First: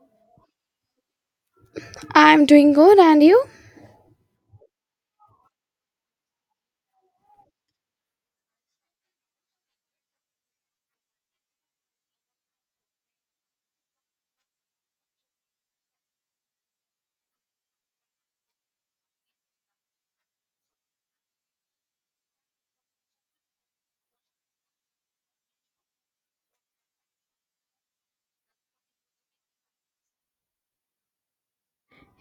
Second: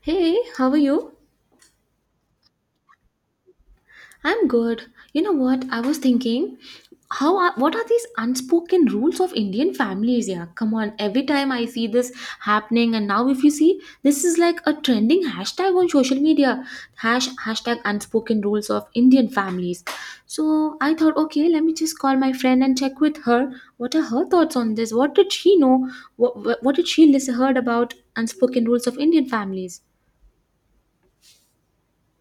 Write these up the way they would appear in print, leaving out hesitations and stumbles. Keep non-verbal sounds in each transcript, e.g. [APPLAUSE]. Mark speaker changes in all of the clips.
Speaker 1: Hey, how are you?
Speaker 2: I'm doing good, and you?
Speaker 1: I'm good. You know what? I was thinking, what are these unspoken rules of Indian families? Yeah, come on. Every time I see this happening, and now if you see, this is like a trending hashtag on social media. Hashtag unspoken rules of Indian families. So I thought, okay, let me just call my friend and check with her. What are her thoughts on this? What did she know? What did she listen heard about unspoken rules of Indian families?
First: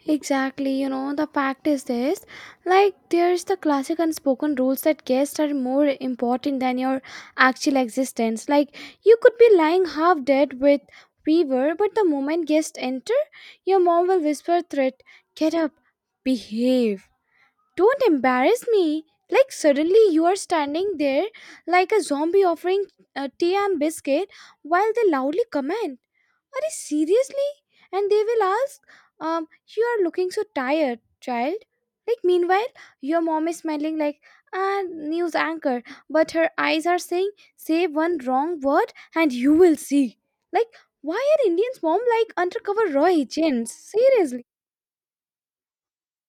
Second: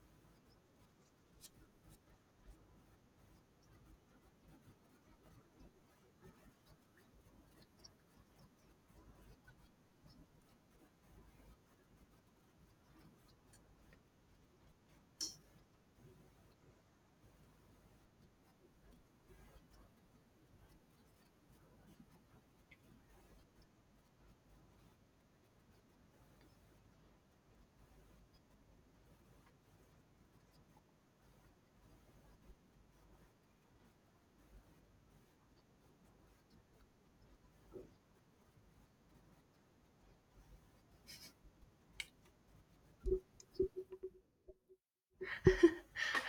Speaker 2: Exactly, you know, the fact is this like, there's the classic unspoken rules that guests are more important than your actual existence. Like, you could be lying half dead with fever, but the moment guests enter, your mom will whisper threat, get up, behave, don't embarrass me. Like, suddenly you are standing there like a zombie offering tea and biscuit while they loudly comment. Are you seriously? And they will ask, um, you are looking so tired, child. Like, meanwhile, your mom is smiling like a news anchor, but her eyes are saying, say one wrong word and you will see. Like, why are Indians' mom like undercover Roy agents? Seriously.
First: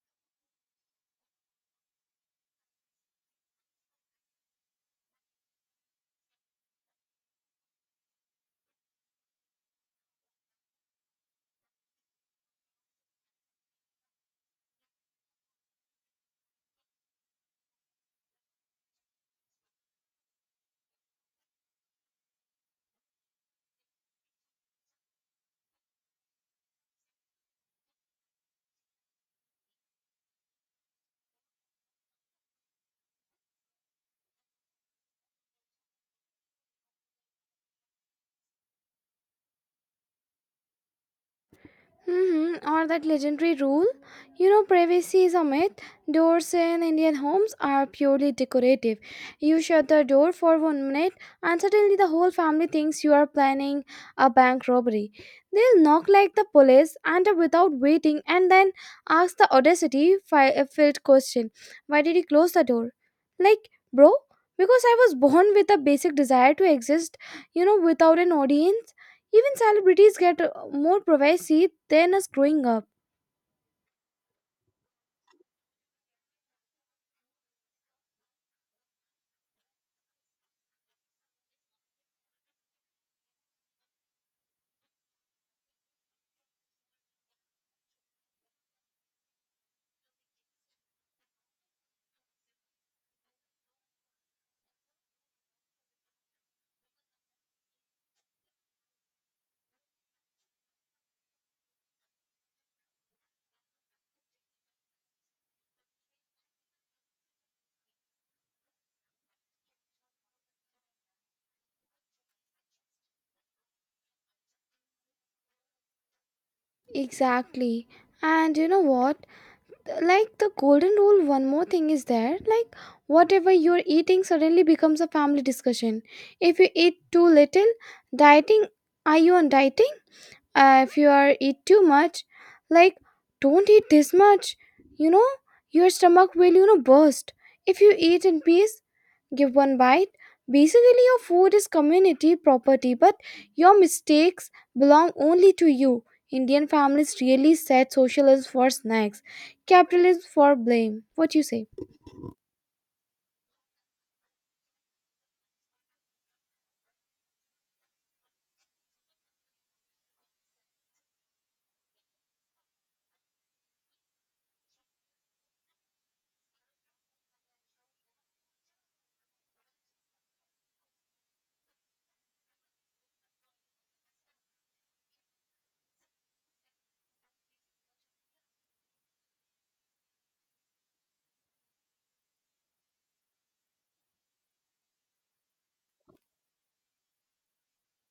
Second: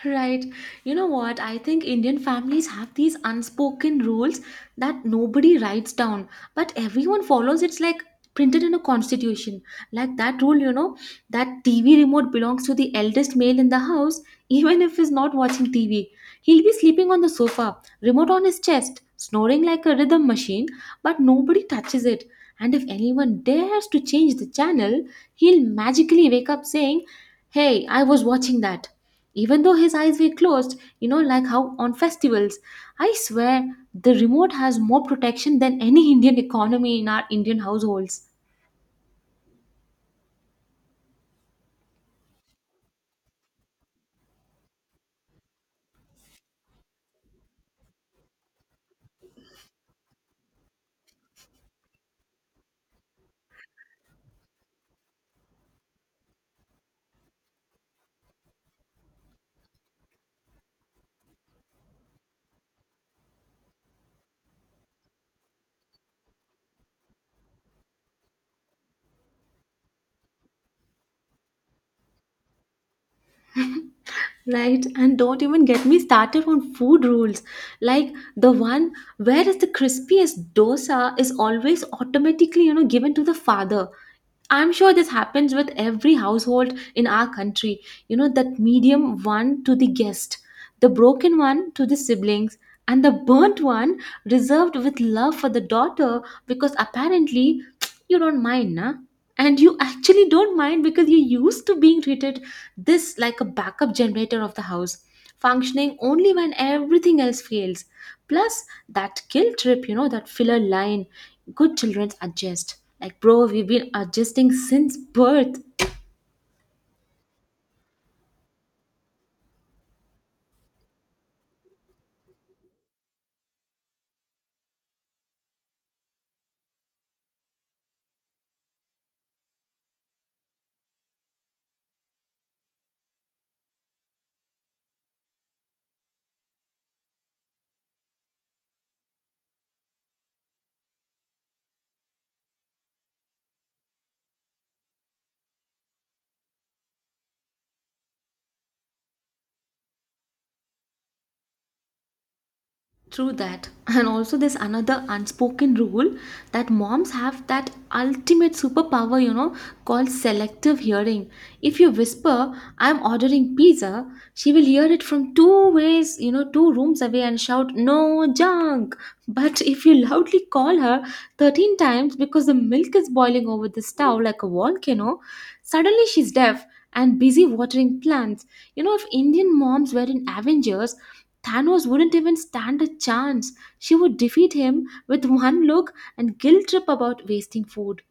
Speaker 1: Right. You know what? I think Indian families have these unspoken rules that nobody writes down, but everyone follows. It's like printed in a constitution. Like that rule, you know, that TV remote belongs to the eldest male in the house, [LAUGHS] even if he's not watching TV. He'll be sleeping on the sofa, remote on his chest, snoring like a rhythm machine, but nobody touches it. And if anyone dares to change the channel, he'll magically wake up saying, "Hey, I was watching that," even though his eyes were closed. You know, like how on festivals, I swear, the remote has more protection than any Indian economy in our Indian households.
Speaker 2: Mm-hmm. Or that legendary rule. You know, privacy is a myth. Doors in Indian homes are purely decorative. You shut the door for one minute, and suddenly the whole family thinks you are planning a bank robbery. They'll knock like the police, enter without waiting, and then ask the audacity filled question, why did you close the door? Like, bro, because I was born with a basic desire to exist, you know, without an audience. Even celebrities get more privacy than us growing up.
Speaker 1: Right, and don't even get me started on food rules. Like the one where is the crispiest dosa is always automatically, you know, given to the father. I'm sure this happens with every household in our country. You know, that medium one to the guest, the broken one to the siblings, and the burnt one reserved with love for the daughter, because apparently [TSK] you don't mind, nah? And you actually don't mind because you're used to being treated this like a backup generator of the house, functioning only when everything else fails. Plus that guilt trip, you know, that filler line, good children adjust. Like bro, we've been adjusting since birth.
Speaker 2: Exactly. And you know what? Like the golden rule, one more thing is there. Like, whatever you're eating suddenly becomes a family discussion. If you eat too little, dieting, are you on dieting? If you are eat too much, like, don't eat this much. You know, your stomach will, you know, burst. If you eat in peace, give one bite. Basically, your food is community property, but your mistakes belong only to you. Indian families really set socialism for snacks, capitalism for blame. What you say?
Speaker 1: True that. And also, there's another unspoken rule that moms have that ultimate superpower, you know, called selective hearing. If you whisper, "I'm ordering pizza," she will hear it from you know, two rooms away and shout, "No junk." But if you loudly call her 13 times because the milk is boiling over the stove like a volcano, suddenly she's deaf and busy watering plants. You know, if Indian moms were in Avengers, Thanos wouldn't even stand a chance. She would defeat him with one look and guilt trip about wasting food.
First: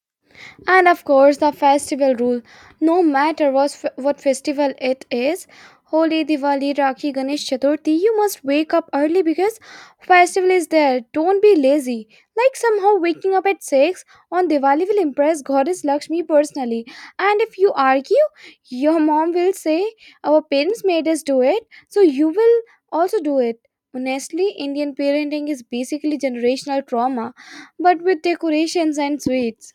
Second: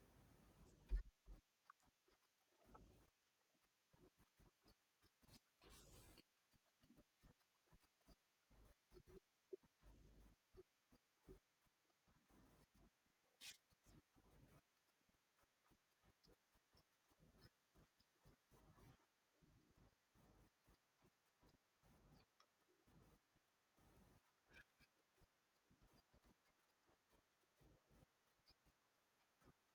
Speaker 2: And of course, the festival rule. No matter what, what festival it is, Holi, Diwali, Rakhi, Ganesh, Chaturthi, you must wake up early because festival is there. Don't be lazy. Like somehow waking up at 6 on Diwali will impress Goddess Lakshmi personally. And if you argue, your mom will say, our parents made us do it, so you will also do it. Honestly, Indian parenting is basically generational trauma, but with decorations and sweets.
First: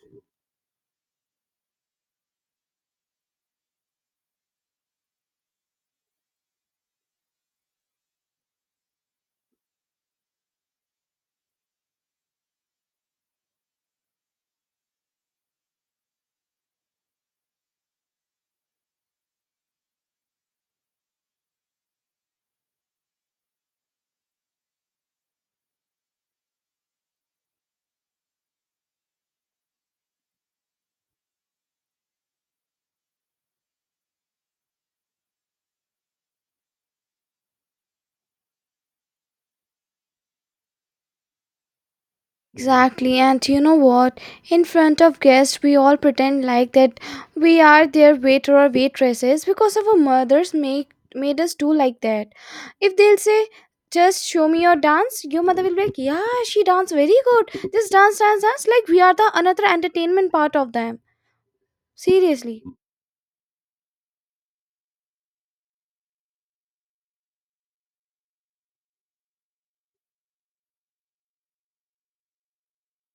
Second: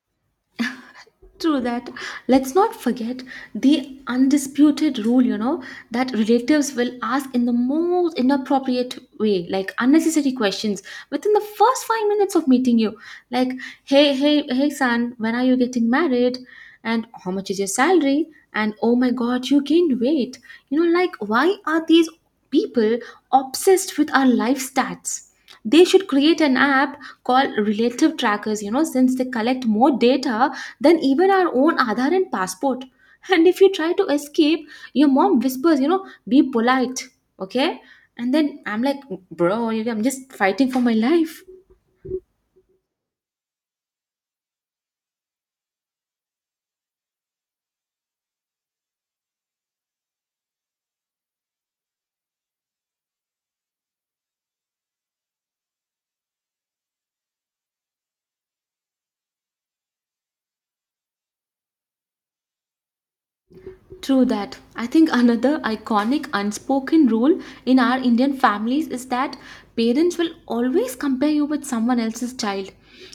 Speaker 1: True that. Let's not forget the undisputed rule, you know, that relatives will ask in the most inappropriate way, like unnecessary questions within the first 5 minutes of meeting you. Like, hey, son, when are you getting married? And how much is your salary? And oh my god, you gained weight. You know, like, why are these people obsessed with our life stats? They should create an app called Relative Trackers, you know, since they collect more data than even our own Aadhaar and passport. And if you try to escape, your mom whispers, you know, "Be polite, okay?" And then I'm like, bro, I'm just fighting for my life.
Speaker 2: Exactly, and you know what? In front of guests, we all pretend like that we are their waiter or waitresses because our mothers make made us do like that. If they'll say, "Just show me your dance," your mother will be like, "Yeah, she dance very good. This dance, dance, dance." Like we are the another entertainment part of them. Seriously.
Speaker 1: True that. I think another iconic unspoken rule in our Indian families is that parents will always compare you with someone else's child.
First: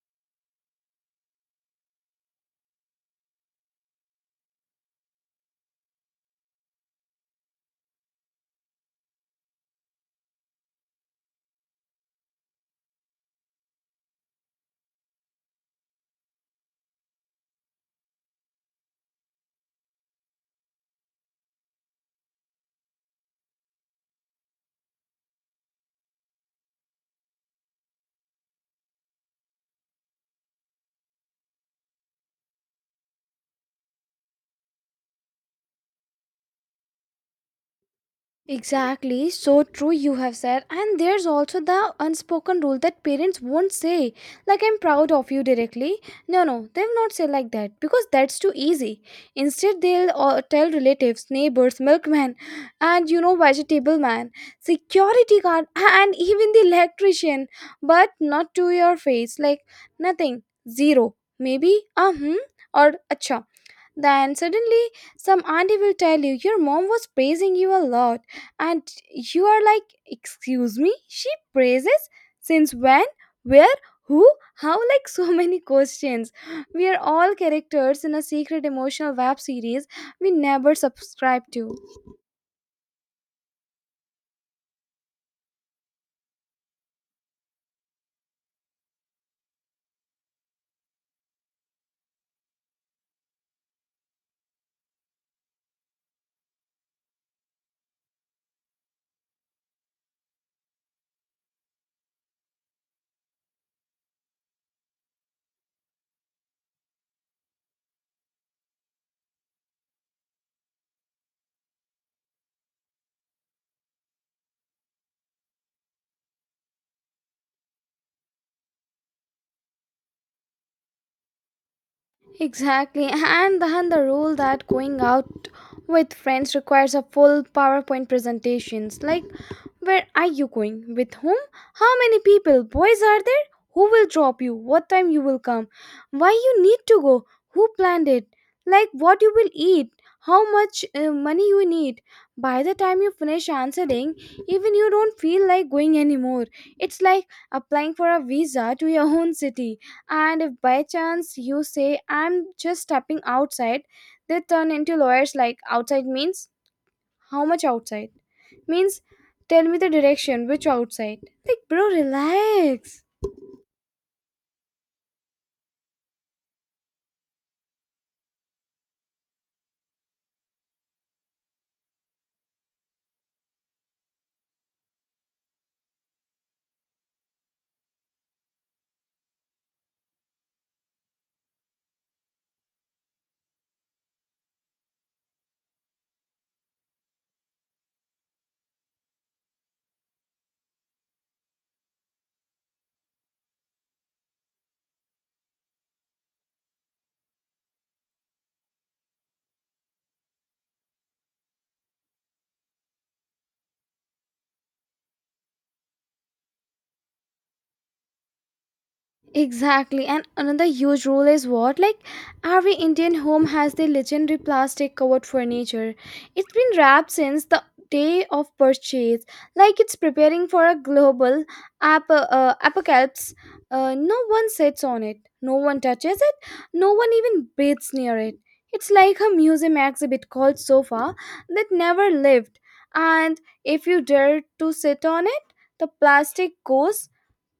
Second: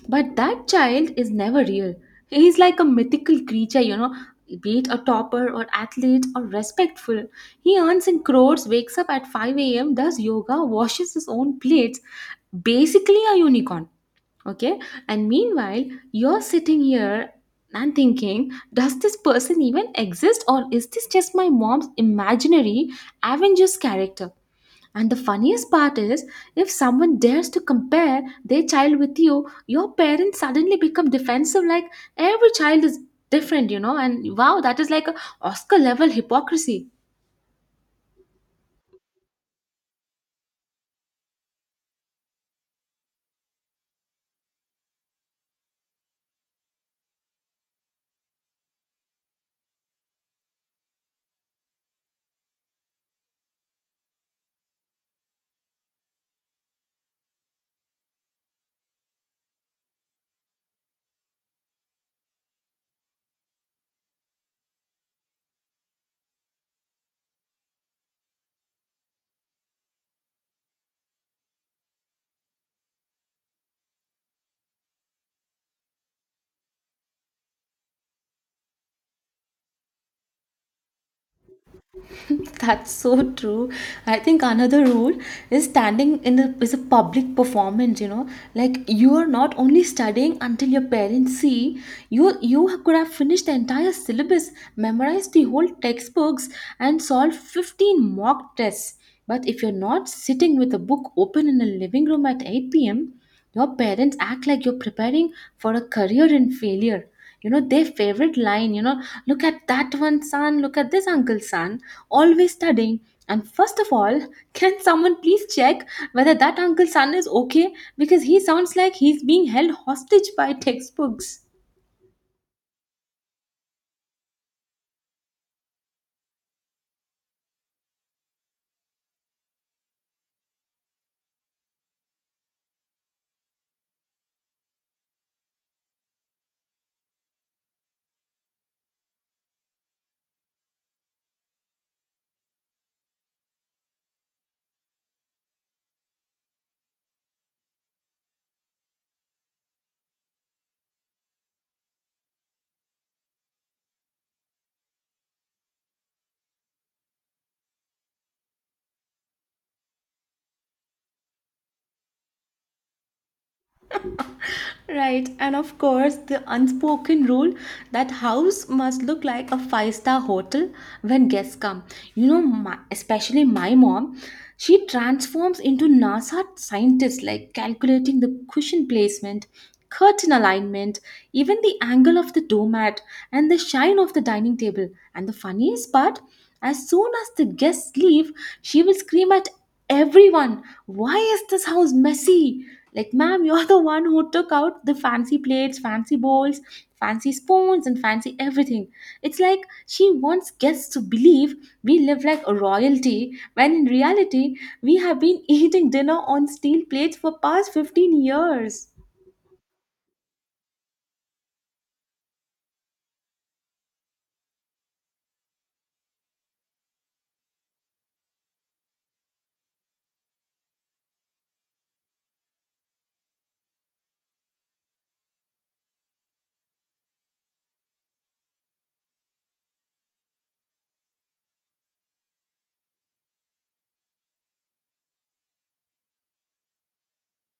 Speaker 1: But that child is never real. He's like a mythical creature, you know, be it a topper or athlete or respectful. He earns in crores, wakes up at 5 a.m., does yoga, washes his own plates, basically a unicorn, okay. And meanwhile, you're sitting here and thinking, does this person even exist, or is this just my mom's imaginary Avengers character? And the funniest part is, if someone dares to compare their child with you, your parents suddenly become defensive, like, every child is different, you know. And wow, that is like a oscar level hypocrisy.
Speaker 2: Exactly, so true you have said. And there's also the unspoken rule that parents won't say, like, I'm proud of you directly. No, no, they will not say like that because that's too easy. Instead, they'll tell relatives, neighbors, milkman, and you know, vegetable man, security guard, and even the electrician, but not to your face, like, nothing, zero, maybe, uh hmm, or acha. Then suddenly, some auntie will tell you, your mom was praising you a lot. And you are like, excuse me, she praises? Since when? Where? Who? How? [LAUGHS] Like so many questions. We are all characters in a secret emotional web series we never subscribe to.
Speaker 1: [LAUGHS] That's so true. I think another rule is standing in the is a public performance, you know. Like you are not only studying until your parents see, you could have finished the entire syllabus, memorized the whole textbooks, and solved 15 mock tests. But if you're not sitting with a book open in a living room at 8 p.m., your parents act like you're preparing for a career in failure. You know, their favorite line, you know, look at that one, son, look at this uncle, son, always studying. And first of all, [LAUGHS] can someone please check whether that uncle's son is okay? Because he sounds like he's being held hostage by textbooks.
Speaker 2: Exactly. And then the rule that going out with friends requires a full PowerPoint presentations. Like, where are you going? With whom? How many people? Boys are there? Who will drop you? What time you will come? Why you need to go? Who planned it? Like what you will eat? How much money you need? By the time you finish answering, even you don't feel like going anymore. It's like applying for a visa to your [LAUGHS] own city. And if by chance you say, I'm just stepping outside, they turn into lawyers like outside means how much outside? Means tell me the direction, which outside? Like, bro, relax.
Speaker 1: Right, and of course, the unspoken rule that house must look like a five-star hotel when guests come. Especially my mom, she transforms into NASA scientist, like calculating the cushion placement, curtain alignment, even the angle of the doormat, and the shine of the dining table. And the funniest part, as soon as the guests leave, she will scream at everyone, why is this house messy? Like, ma'am, you're the one who took out the fancy plates, fancy bowls, fancy spoons, and fancy everything. It's like she wants guests to believe we live like a royalty, when in reality we have been eating dinner on steel plates for past 15 years.
Speaker 2: Exactly, and another huge rule is what? Like, every Indian home has the legendary plastic covered furniture. It's been wrapped since the day of purchase, like it's preparing for a global apocalypse. No one sits on it, no one touches it, no one even breathes near it. It's like a museum exhibit called Sofa that never lived, and if you dare to sit on it, the plastic goes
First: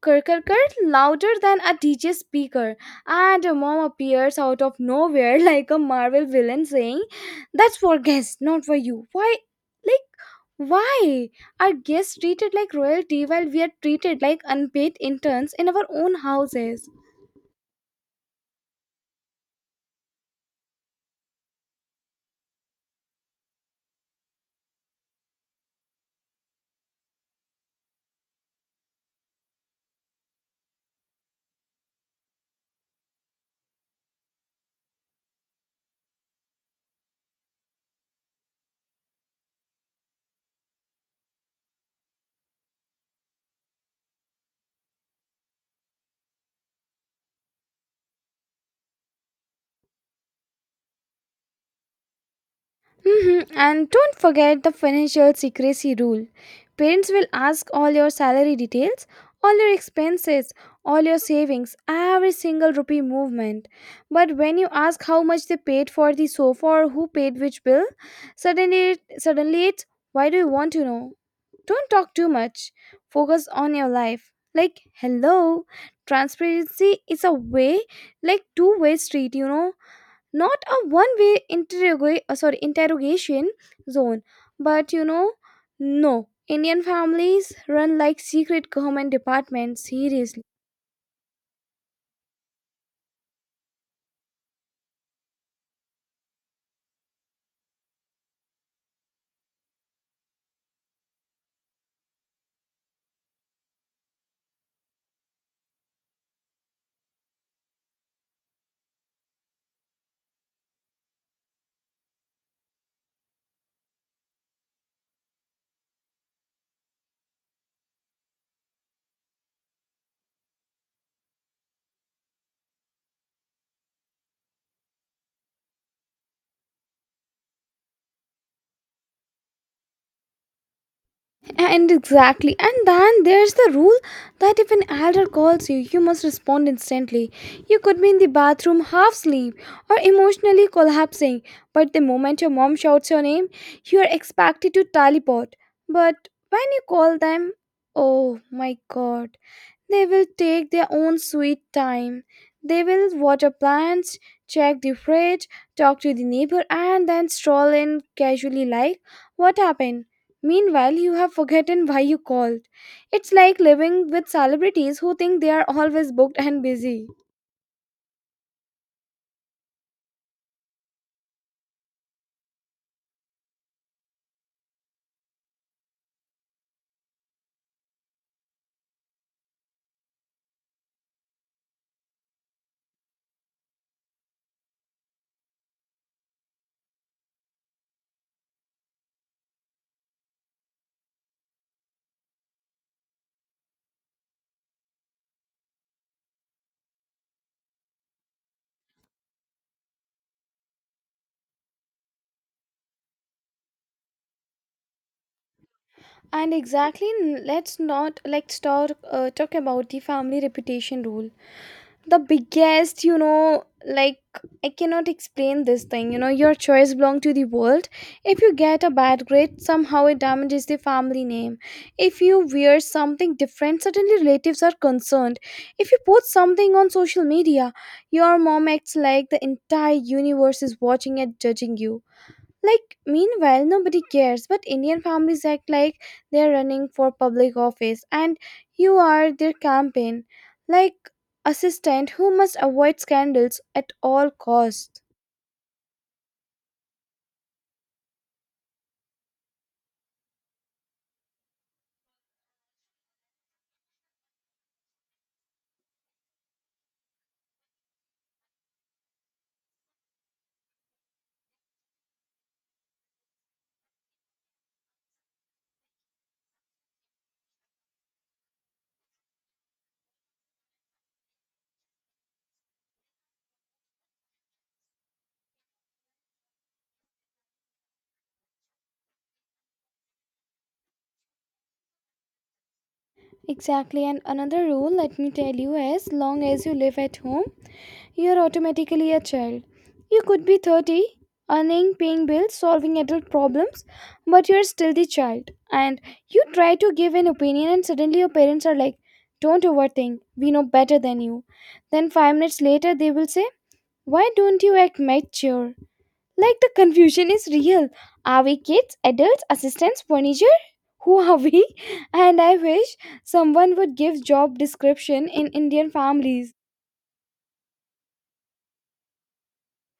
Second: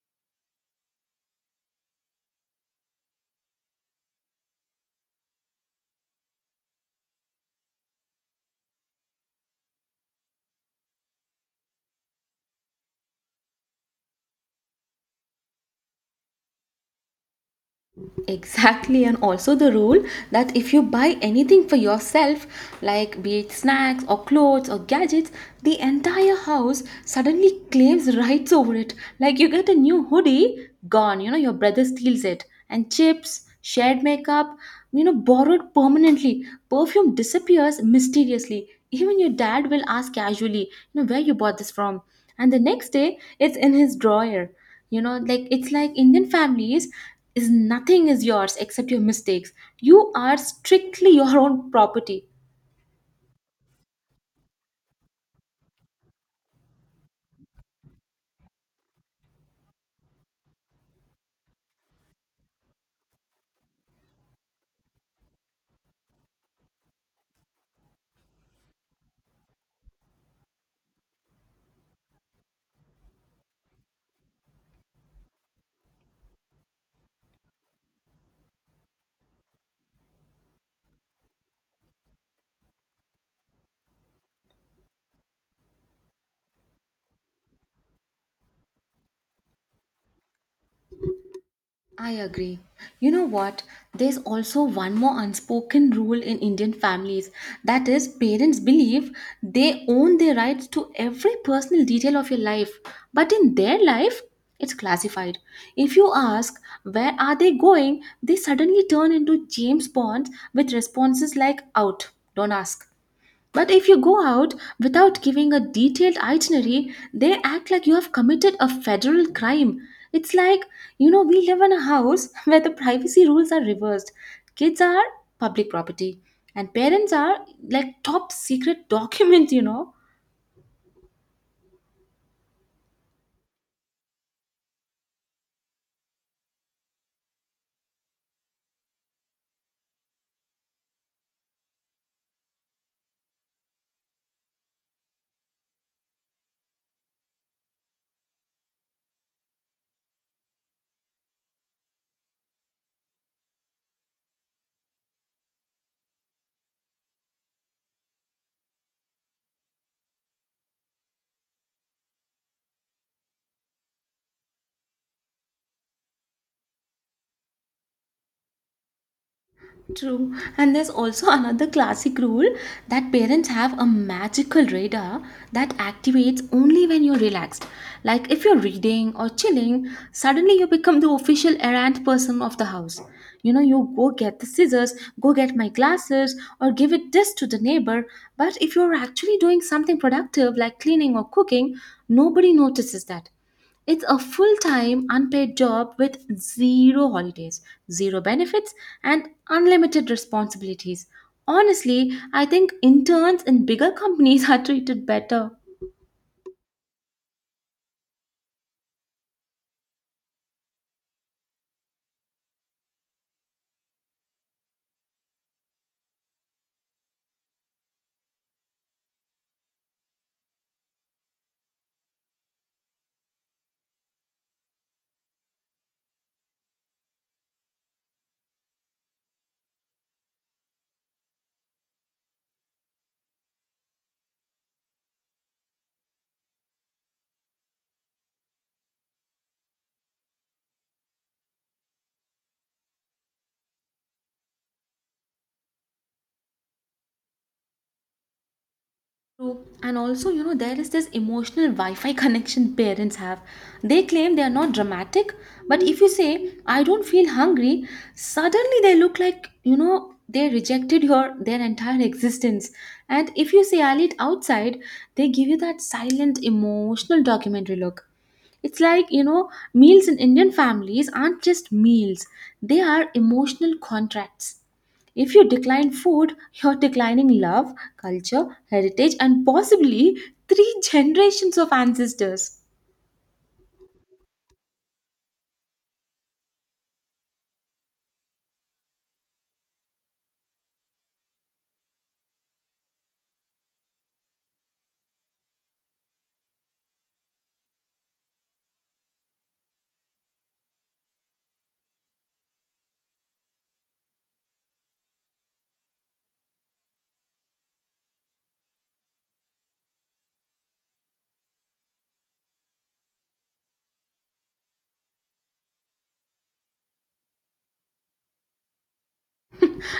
Speaker 2: kirkirkir louder than a DJ speaker, and a mom appears out of nowhere [LAUGHS] like a Marvel villain saying, that's for guests, not for you. Why? Like, why are guests treated like royalty while we are treated like unpaid interns in our own houses?
Speaker 1: Exactly, and also the rule that if you buy anything for yourself, like be it snacks or clothes or gadgets, the entire house suddenly claims rights over it. Like you get a new hoodie, gone, you know, your brother steals it, and chips, shared, makeup, you know, borrowed permanently. Perfume disappears mysteriously. Even your dad will ask casually, you know, where you bought this from. And the next day, it's in his drawer. You know, like it's like Indian families is nothing is yours except your mistakes. You are strictly your own property.
Speaker 2: Mhm. And don't forget the financial secrecy rule. Parents will ask all your salary details, all your expenses, all your savings, every single rupee movement. But when you ask how much they paid for the sofa or who paid which bill, suddenly suddenly it's, why do you want to know? Don't talk too much. Focus on your life. Like, hello, transparency is a way like two-way street, you know, not a one way interrogate sorry interrogation zone. But, you know, no, Indian families run like secret government departments. Seriously.
Speaker 1: I agree. You know what? There's also one more unspoken rule in Indian families, that is, parents believe they own their rights to every personal detail of your life, but in their life, it's classified. If you ask where are they going, they suddenly turn into James Bonds with responses like out, don't ask. But if you go out without giving a detailed itinerary, they act like you have committed a federal crime. It's like, you know, we live in a house [LAUGHS] where the privacy rules are reversed. Kids are public property, and parents are like top secret [LAUGHS] documents, you know.
Speaker 2: And exactly, and then there's the rule that if an elder calls you you must respond instantly you could be in the bathroom half asleep or emotionally collapsing but the moment your mom shouts your name you are expected to teleport but when you call them oh my god They will take their own sweet time. They will water plants, check the fridge, talk to the neighbor, and then stroll in casually like, What happened? Meanwhile, you have forgotten why you called. It's like living with celebrities who think they are always booked and busy.
Speaker 1: True. And there's also [LAUGHS] another classic rule that parents have a magical radar that activates only when you're relaxed. Like if you're reading or chilling, suddenly you become the official errand person of the house. You know, you go get the scissors, go get my glasses, or give it this to the neighbor. But if you're actually doing something productive like cleaning or cooking, nobody notices that. It's a full time unpaid job with zero holidays, zero benefits, and unlimited responsibilities. Honestly, I think interns in bigger companies [LAUGHS] are treated better.
Speaker 2: And exactly, n- let's not let's talk talk about the family reputation rule. The biggest, you know, like, I cannot explain this thing. You know, your choice belong to the world. If you get a bad grade, somehow it damages the family name. If you wear something different, suddenly relatives are concerned. If you post something on social media, your mom acts like the entire universe is watching and judging you. Like, meanwhile, nobody cares, but Indian families act like they're running for public office and you are their campaign, like assistant who must avoid scandals at all costs.
Speaker 1: True. And also, you know, there is this emotional Wi Fi connection parents have. They claim they are not dramatic, but if you say, I don't feel hungry, suddenly they look like, you know, they rejected your their entire existence. And if you say I'll eat outside, they give you that silent emotional documentary look. It's like, you know, meals in Indian families aren't just meals, they are emotional contracts. If you decline food, [LAUGHS] you're declining love, culture, heritage, and possibly three [LAUGHS] generations of ancestors.
Speaker 2: Exactly, and another rule, let me tell you, as long as you live at home, you're automatically a child. You could be 30, earning, paying bills, solving adult problems, but you're still the child. And you try to give an opinion, and suddenly your parents are like, don't overthink, we know better than you. Then, five minutes later, they will say, why don't you act mature? Like the confusion is real. Are we kids, adults, assistants, furniture? Who are we? [LAUGHS] And I wish someone would give job description in Indian families.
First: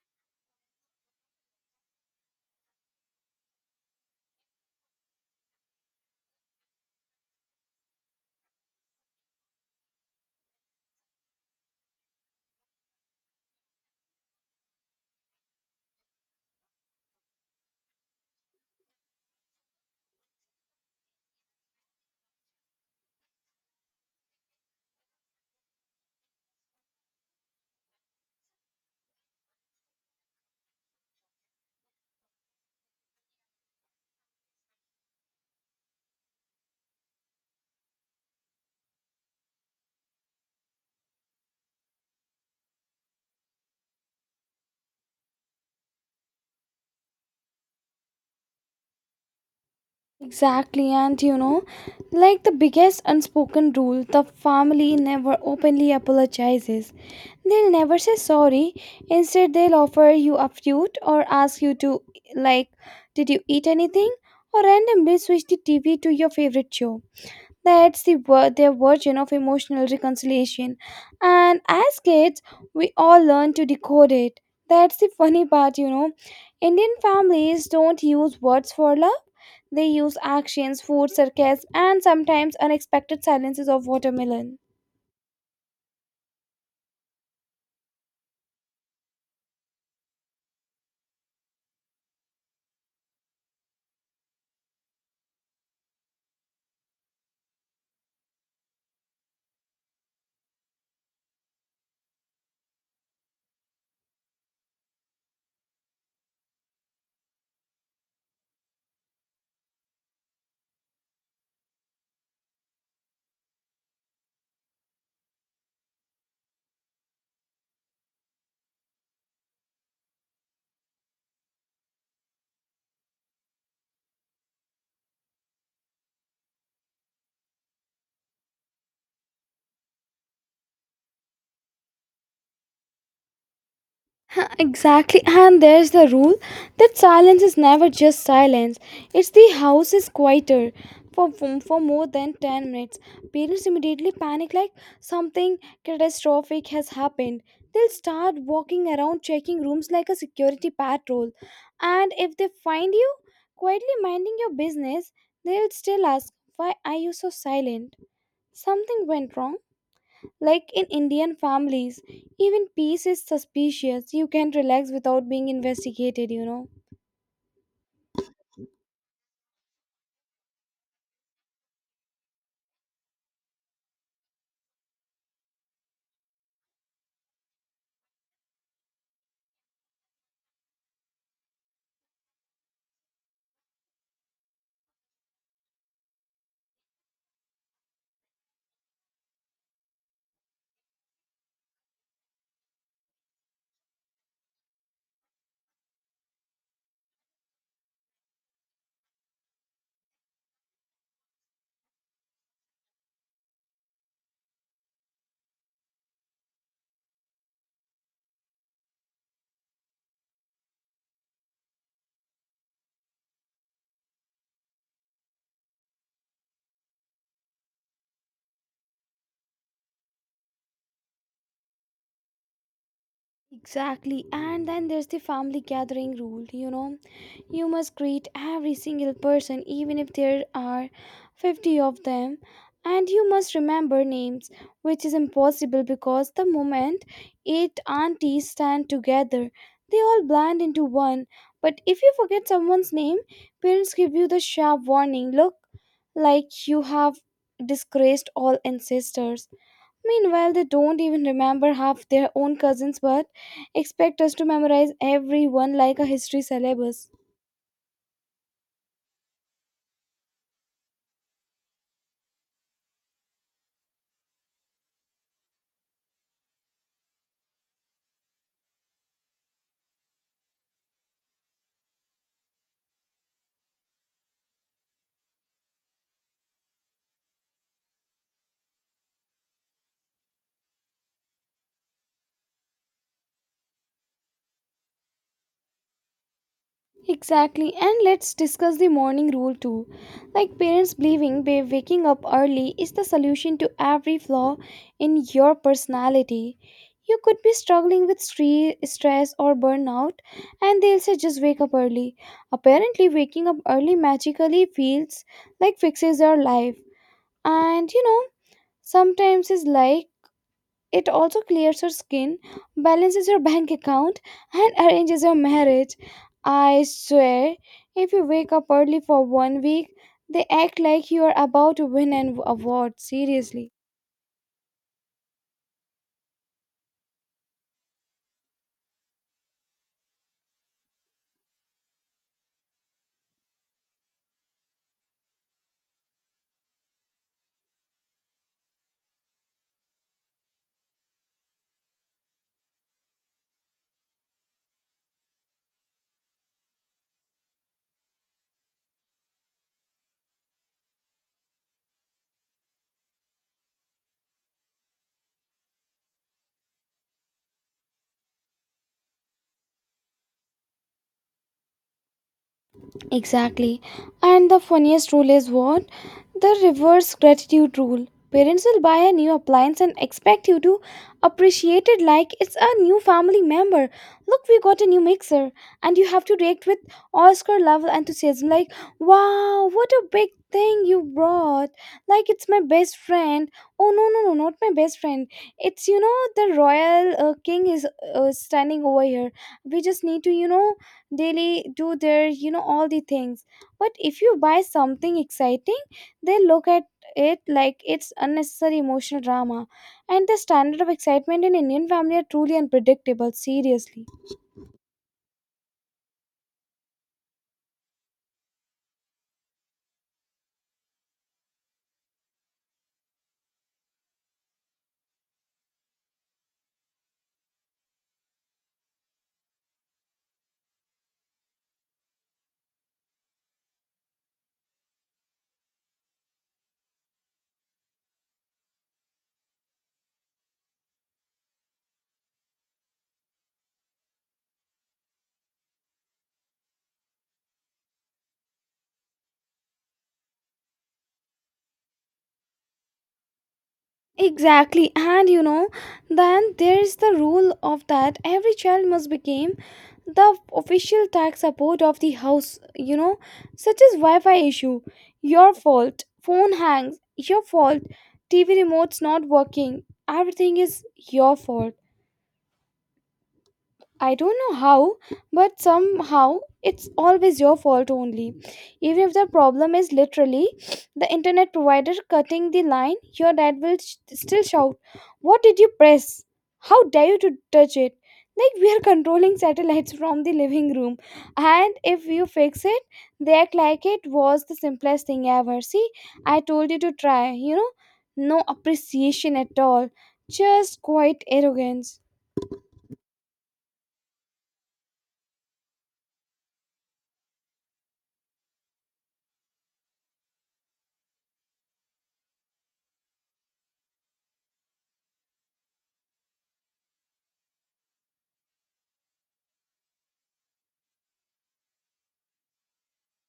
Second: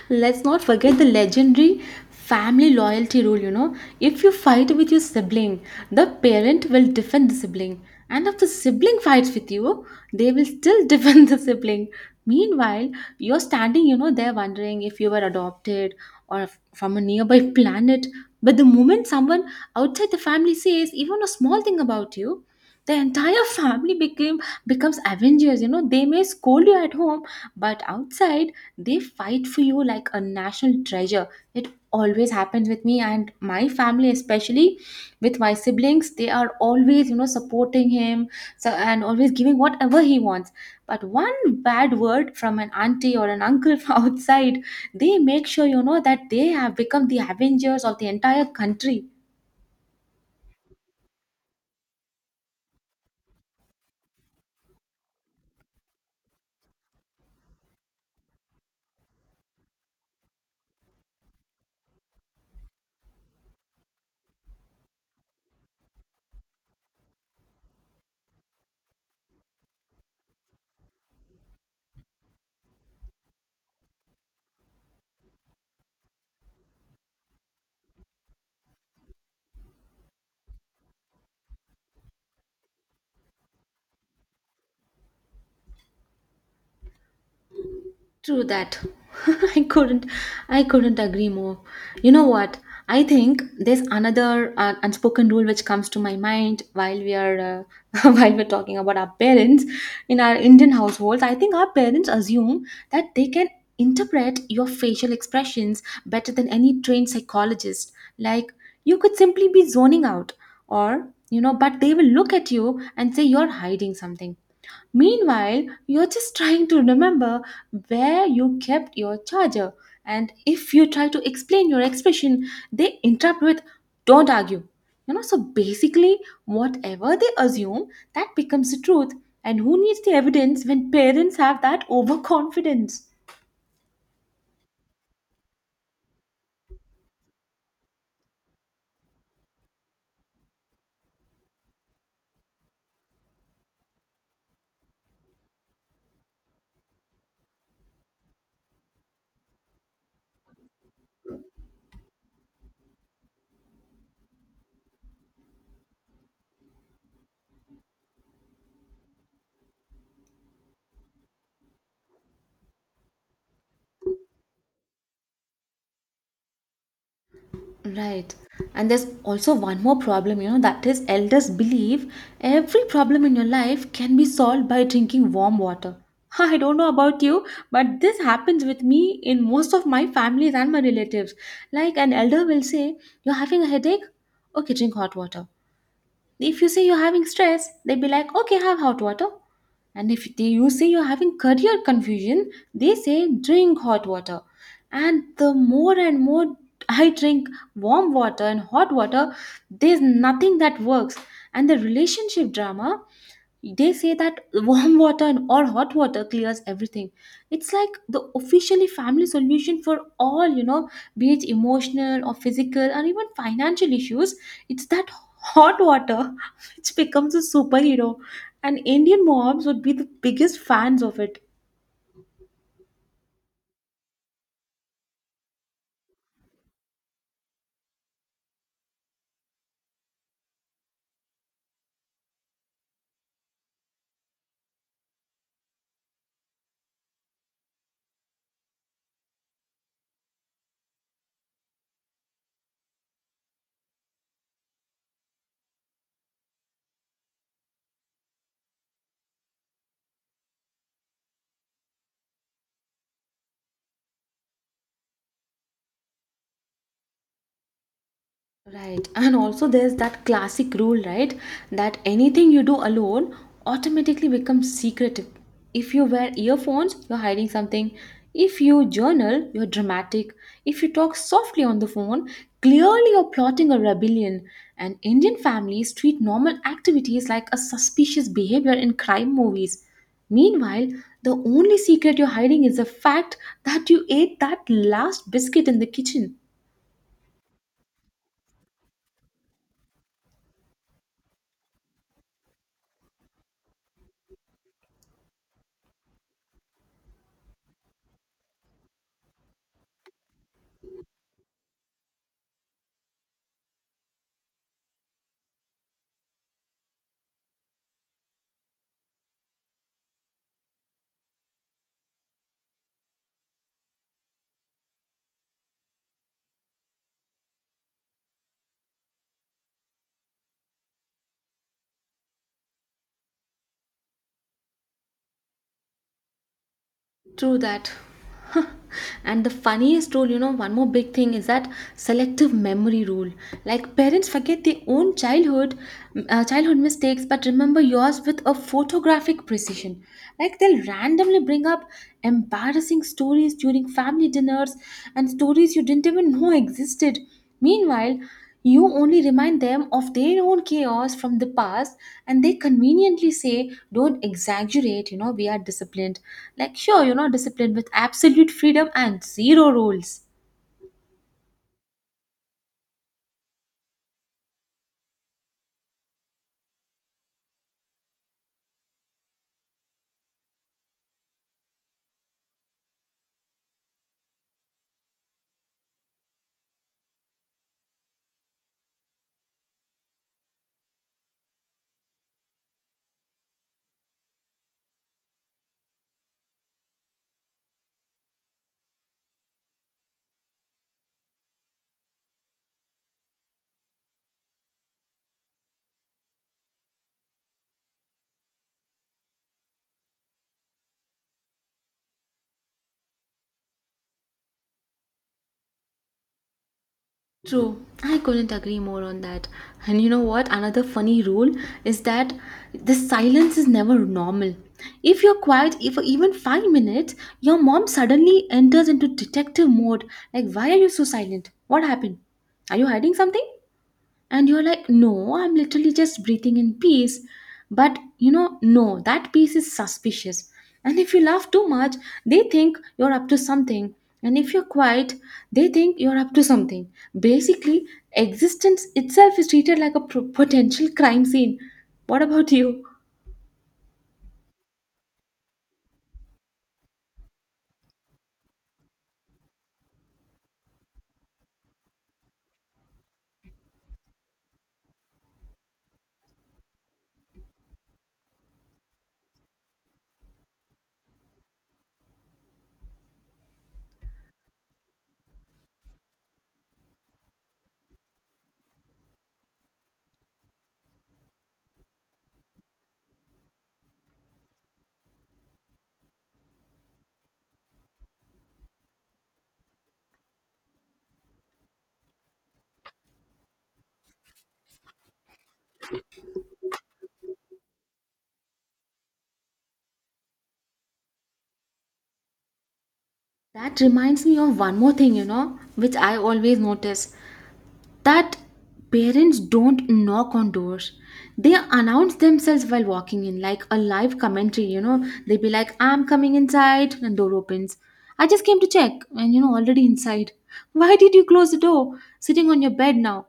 Speaker 1: Let's not forget the legendary family loyalty rule, you know. If you fight with your sibling, the parent will defend the sibling. And if the sibling fights with you, they will still [LAUGHS] defend the sibling. Meanwhile, you're standing, you know, there wondering if you were adopted or from a nearby planet. But the moment someone outside the family says even a small thing about you, the entire family became becomes Avengers. You know, they may scold you at home, but outside they fight for you like a national treasure. It always happens with me and my family, especially with my siblings. They are always, you know, supporting him so, and always giving whatever he wants. But one bad word from an auntie or an uncle [LAUGHS] from outside, they make sure, you know, that they have become the Avengers of the entire country.
Speaker 2: Exactly, and you know, like the biggest unspoken rule, the family never openly apologizes. They'll never say sorry. Instead, they'll offer you a fruit or ask you to, like, did you eat anything? Or randomly switch the TV to your favorite show. That's the their version of emotional reconciliation. And as kids, we all learn to decode it. That's the funny part, you know. Indian families don't use words for love. They use actions, food, sarcasm, and sometimes unexpected silences of watermelon.
Speaker 1: True that. [LAUGHS] I couldn't I couldn't agree more. You know what? I think there's another unspoken rule which comes to my mind while we are [LAUGHS] while we're talking about our parents in our Indian households. I think our parents assume that they can interpret your facial expressions better than any trained psychologist. Like you could simply be zoning out or you know, but they will look at you and say you're hiding something. Meanwhile, you're just trying to remember where you kept your charger. And if you try to explain your expression, they interrupt with, don't argue. So basically, whatever they assume, that becomes the truth. And who needs the evidence when parents have that overconfidence?
Speaker 2: [LAUGHS] Exactly, and there's the rule that silence is never just silence. It's the house is quieter for more than 10 minutes. Parents immediately panic like something catastrophic has happened. They'll start walking around checking rooms like a security patrol. And if they find you quietly minding your business, they'll still ask, why are you so silent? Something went wrong. Like in Indian families, even peace is suspicious. You can relax without being investigated, you know.
Speaker 1: Right. And there's also one more problem, that is elders believe every problem in your life can be solved by drinking warm water. [LAUGHS] I don't know about you, but this happens with me in most of my families and my relatives. Like an elder will say, you're having a headache? Okay, drink hot water. If you say you're having stress, they'd be like, okay, have hot water. And if they, you say you're having career confusion, they say, drink hot water. And the more [LAUGHS] I drink warm water and hot water, there's nothing that works. And the relationship drama, they say that or hot water clears everything. It's like the officially family solution for all, be it emotional or physical or even financial issues. It's that hot water [LAUGHS] which becomes a superhero, and Indian moms would be the biggest fans of it.
Speaker 2: Exactly. And then there's the family gathering rule, you know. You must greet every single person, even if there are 50 of them. And you must remember names, which is impossible because the moment eight aunties stand together, they all blend into one. But if you forget someone's name, parents give you the sharp warning look like you have disgraced all ancestors. Meanwhile, they don't even remember half their own cousins but expect us to memorize everyone like a history syllabus.
Speaker 1: Right. And also, there's that classic rule, right? That anything you do alone automatically becomes secretive. If you wear earphones, you're hiding something. If you journal, you're dramatic. If you talk softly on the phone, clearly you're plotting a rebellion. And Indian families treat normal activities like a suspicious behavior in crime movies. Meanwhile, the only secret you're hiding is the fact that you ate that last biscuit in the kitchen.
Speaker 2: Exactly, and let's discuss the morning rule too. Like parents believing waking up early is the solution to every flaw in your personality. You could be struggling with stress or burnout, and they'll say just wake up early. Apparently, waking up early magically feels like fixes your life. And you know, sometimes it's like it also clears your skin, balances your bank account, and arranges your marriage. I swear, if you wake up early for one week, they act like you are about to win an award, seriously.
Speaker 1: True that. [LAUGHS] And the funniest rule, one more big thing is that selective memory rule. Like parents forget their own childhood mistakes but remember yours with a photographic precision. Like they'll randomly bring up embarrassing stories during family dinners, and stories you didn't even know existed. Meanwhile, you only remind them of their own chaos from the past, and they conveniently say, don't exaggerate, we are disciplined. Like, sure, you're not disciplined with absolute freedom and zero rules.
Speaker 2: Exactly. And the funniest rule is what? The reverse gratitude rule. Parents will buy a new appliance and expect you to appreciate it like it's a new family member. Look, we got a new mixer. And you have to react with Oscar level enthusiasm, like, wow, what a big thing you brought. Like, it's my best friend. Oh, no, no, no, not my best friend. It's, the royal king is standing over here. We just need to, daily do their all the things, but if you buy something exciting, they look at it like it's unnecessary emotional drama, and the standard of excitement in Indian family are truly unpredictable, seriously.
Speaker 1: True, I couldn't agree more on that. And you know what? Another funny rule is that the silence is never normal. If you're for even 5 minutes, your mom suddenly enters into detective mode. Like, why are you so silent? What happened? Are you hiding something? And you're like, no, I'm literally just breathing in peace. But you know, no, that peace is suspicious. And if you laugh too much, they think you're up to something. And if you're quiet, they think you're up to something. Basically, existence itself is treated like a potential crime scene. What about you?
Speaker 2: Exactly, and then there is the rule of that every child must become the official tax support of the house, such as Wi Fi issue, your fault, phone hangs, your fault, TV remote's not working, everything is your fault. I don't know how, but somehow it's always your fault only. Even if the problem is literally the internet provider cutting the line, your dad will still shout, "What did you press? How dare you to touch it?" Like we are controlling satellites from the living room. And if you fix it, they act like it was the simplest thing ever. "See, I told you to try, No appreciation at all. Just quite arrogance.
Speaker 1: That reminds me of one more thing, which I always notice. That parents don't knock on doors, they announce themselves while walking in like a live commentary. You know, they be like, I'm coming inside, and door opens, I just came to check, and you know, already inside, why did you close the door sitting on your bed now?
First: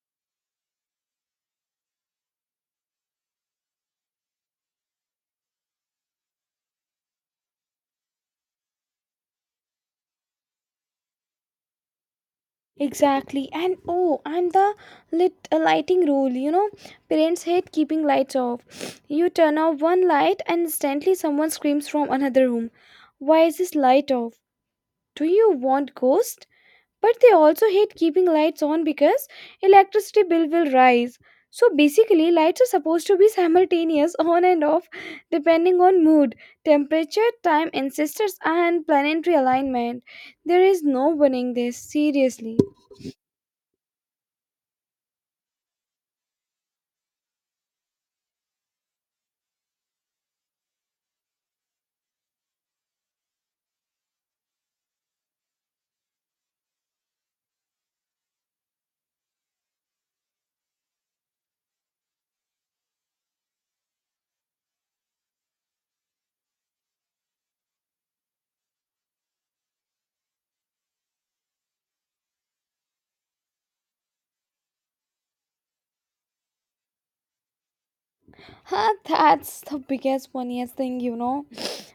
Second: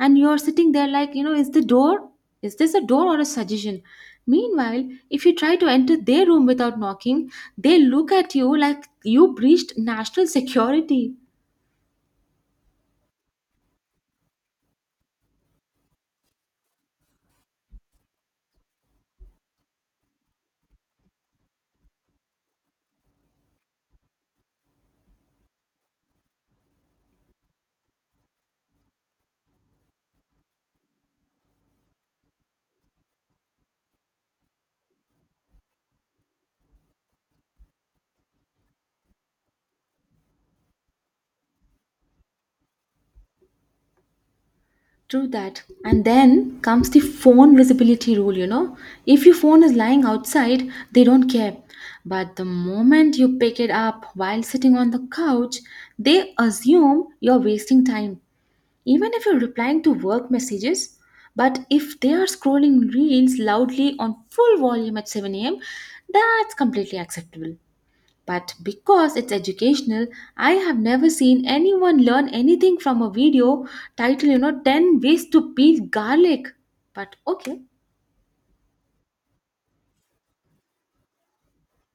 Speaker 1: And you're sitting there like, is the door, is this a door or a suggestion? Meanwhile, if you try to enter their room without knocking, they look at you like you breached national security.
Speaker 2: Exactly, and oh, and the lit lighting rule. You know, parents hate keeping lights off. You turn off one light, and instantly someone screams from another room, "Why is this light off? Do you want ghost?" But they also hate keeping lights on because electricity bill will rise. So basically, lights are supposed to be simultaneous [LAUGHS] on and off depending on mood, temperature, time, ancestors, and planetary alignment. There is no winning this, seriously.
Speaker 1: True that. And then comes the phone visibility rule, you know. If your phone is lying outside, they don't care. But the moment you pick it up while sitting on the couch, they assume you're wasting time, even if you're replying to work messages. But if they are scrolling reels loudly on full volume at 7 a.m., that's completely acceptable. But because it's educational, I have never seen anyone learn anything from a video titled, you know, 10 ways to peel garlic. But okay,
Speaker 2: Huh, that's the biggest, funniest thing,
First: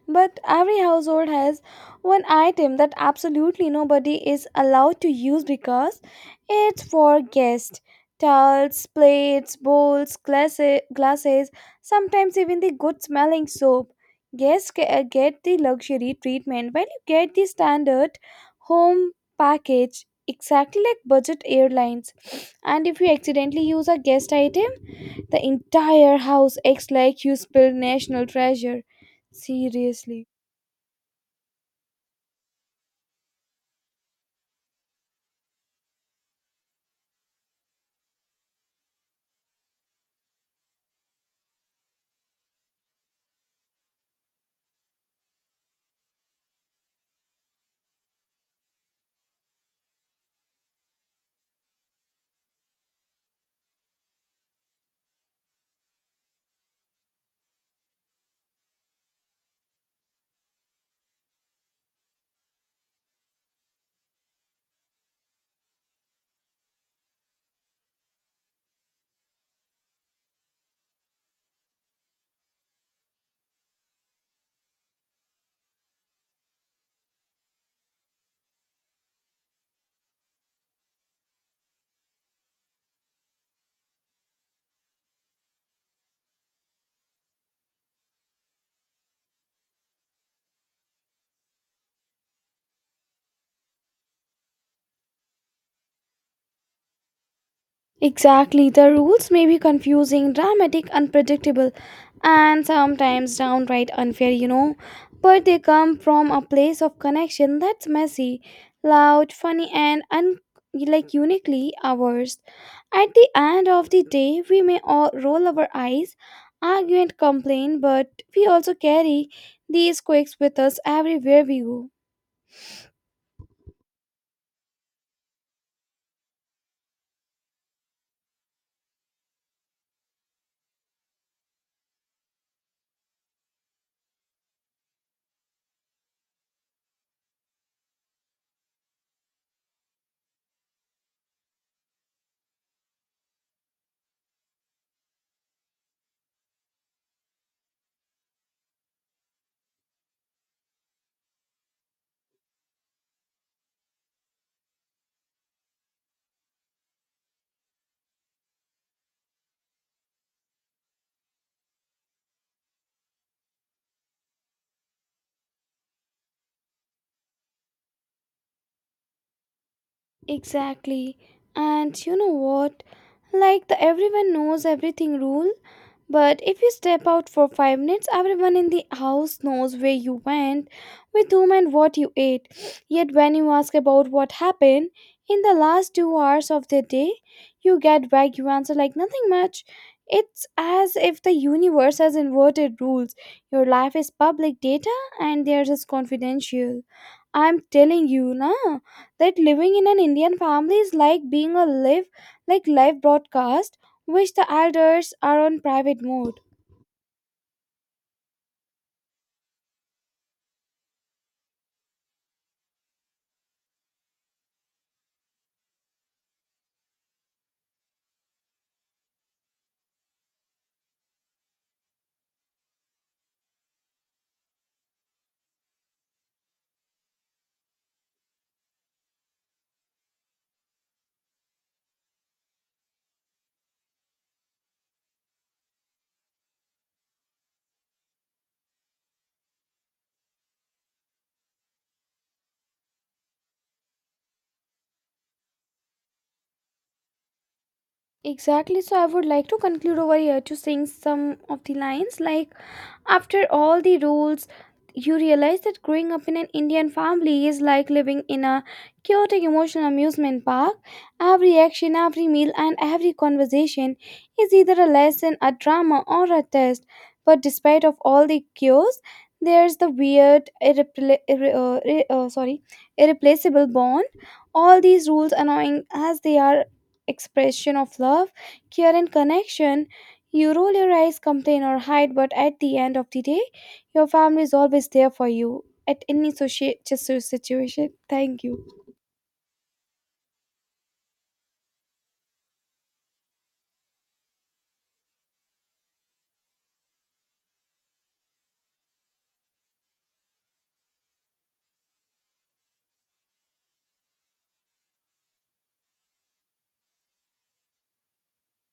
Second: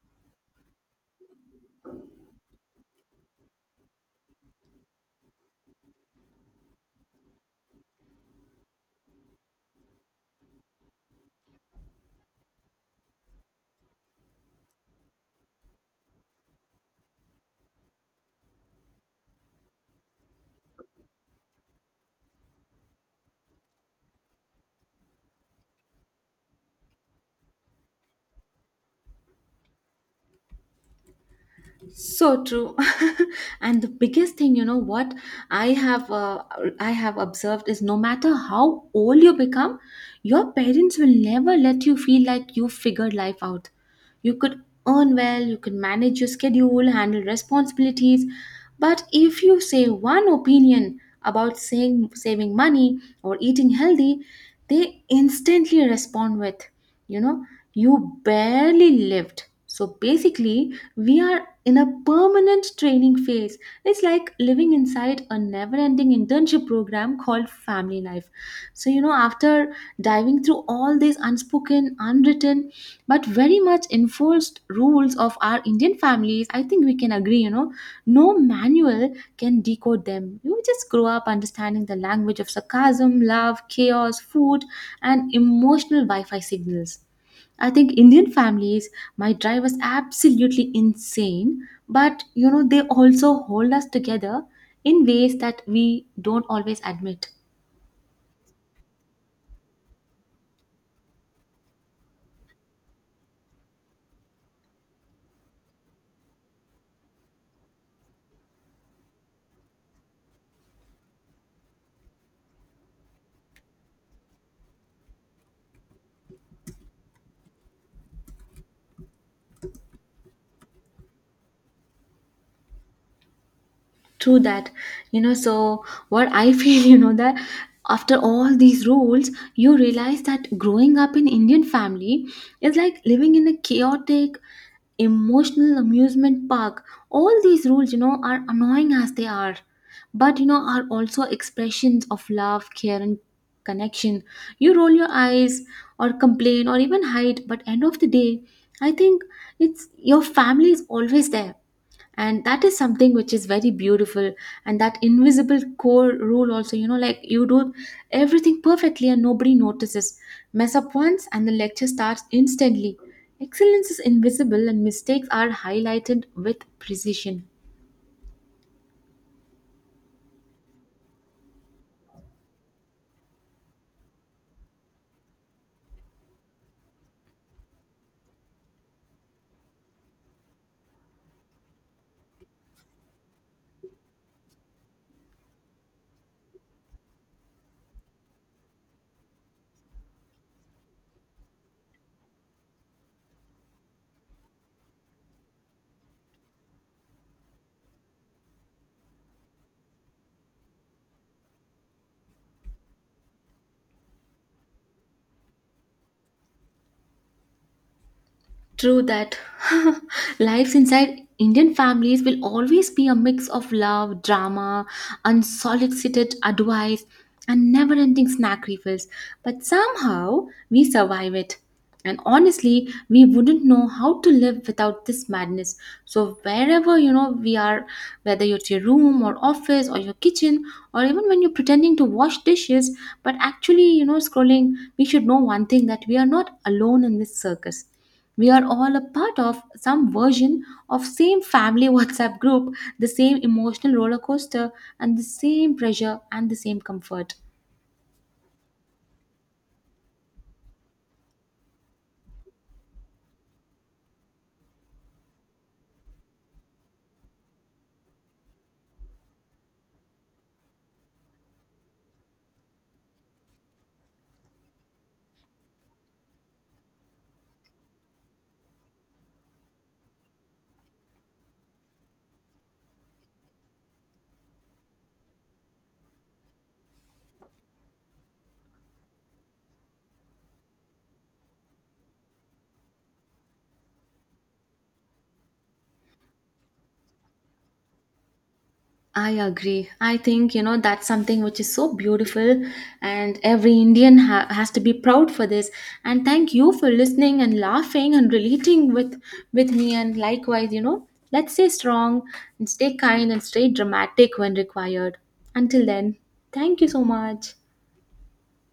Speaker 2: But every household has one item that absolutely nobody is allowed to use because it's for guests. Towels, plates, bowls, glasses, glasses, sometimes even the good smelling soap. Get the luxury treatment while you get the standard home package, exactly like budget airlines. And if you accidentally use a guest item, the entire house acts like you spilled national treasure. Seriously.
Speaker 1: so true. [LAUGHS] And the biggest thing, you know what, i have uh, I have observed is no matter how old you become, your parents will never let you feel like you figured life out. You could earn well, you can manage your schedule, handle responsibilities, but if you say one opinion about saying saving money or eating healthy, they instantly respond with, you know, you barely lived. So basically we are in a permanent training phase. It's like living inside a never ending internship program called Family Life. So, you know, after diving through all these unspoken, unwritten, but very much enforced rules of our Indian families, I think we can agree, you know, no manual can decode them. You just grow up understanding the language of sarcasm, love, chaos, food, and emotional Wi Fi signals. I think Indian families, my drive was absolutely insane, but you know, they also hold us together in ways that we don't always admit.
Speaker 2: Exactly. The rules may be confusing, dramatic, unpredictable, and sometimes downright unfair, But they come from a place of connection that's messy, loud, funny, and like uniquely ours. At the end of the day, we may all roll our eyes, argue and complain, but we also carry these quirks with us everywhere we go.
Speaker 1: True that. You know, so what I [LAUGHS] feel, you know, that after all these rules, you realize that growing up in Indian family is like living in a chaotic, emotional amusement park. All these rules, you know, are annoying as they are, but you know, are also expressions of love, care, and connection. You roll your eyes or complain or even hide, but end of the day, I think it's your family is always there, and that is something which is very beautiful. And that invisible core rule also, you know, like you do everything perfectly and nobody notices, mess up once and the lecture starts instantly. Excellence is invisible and mistakes are highlighted with precision.
Speaker 2: Exactly. And you know what? Like the everyone knows everything rule, but if you step out for 5 minutes, everyone in the house knows where you went, with whom, and what you ate. Yet, when you ask about what happened in the last 2 hours of the day, you get vague answer like nothing much. It's as if the universe has inverted rules. Your life is public data, and theirs is confidential. I'm telling you, na, that living in an Indian family is like being a live, like live broadcast which the elders are on private mode.
Speaker 1: True that. [LAUGHS] Lives inside Indian families will always be a mix of love, drama, unsolicited advice, and never ending snack refills. But somehow we survive it. And honestly, we wouldn't know how to live without this madness. So, wherever you know we are, whether you're at your room or office or your kitchen, or even when you're pretending to wash dishes but actually, you know, scrolling, we should know one thing, that we are not alone in this circus. We are all a part of some version of same family [LAUGHS] WhatsApp group, the same emotional roller coaster, and the same pressure and the same comfort.
Speaker 2: Exactly, so I would like to conclude over here to sing some of the lines like: After all the rules, you realize that growing up in an Indian family is like living in a chaotic emotional amusement park. Every action, every meal, and every conversation is either a lesson, a drama, or a test. But despite of all the chaos, there's the weird, irreplaceable bond. All these rules, annoying as they are, expression of love, care, and connection. You roll your eyes, complain, or hide, but at the end of the day, your family is always there for you at any situation. Thank you.
Speaker 1: I agree, I think, you know, that's something which is so beautiful, and every Indian has to be proud for this. And thank you for listening and laughing and relating with me, and likewise, you know, let's stay strong and stay kind and stay dramatic when required. Until then, thank you so much.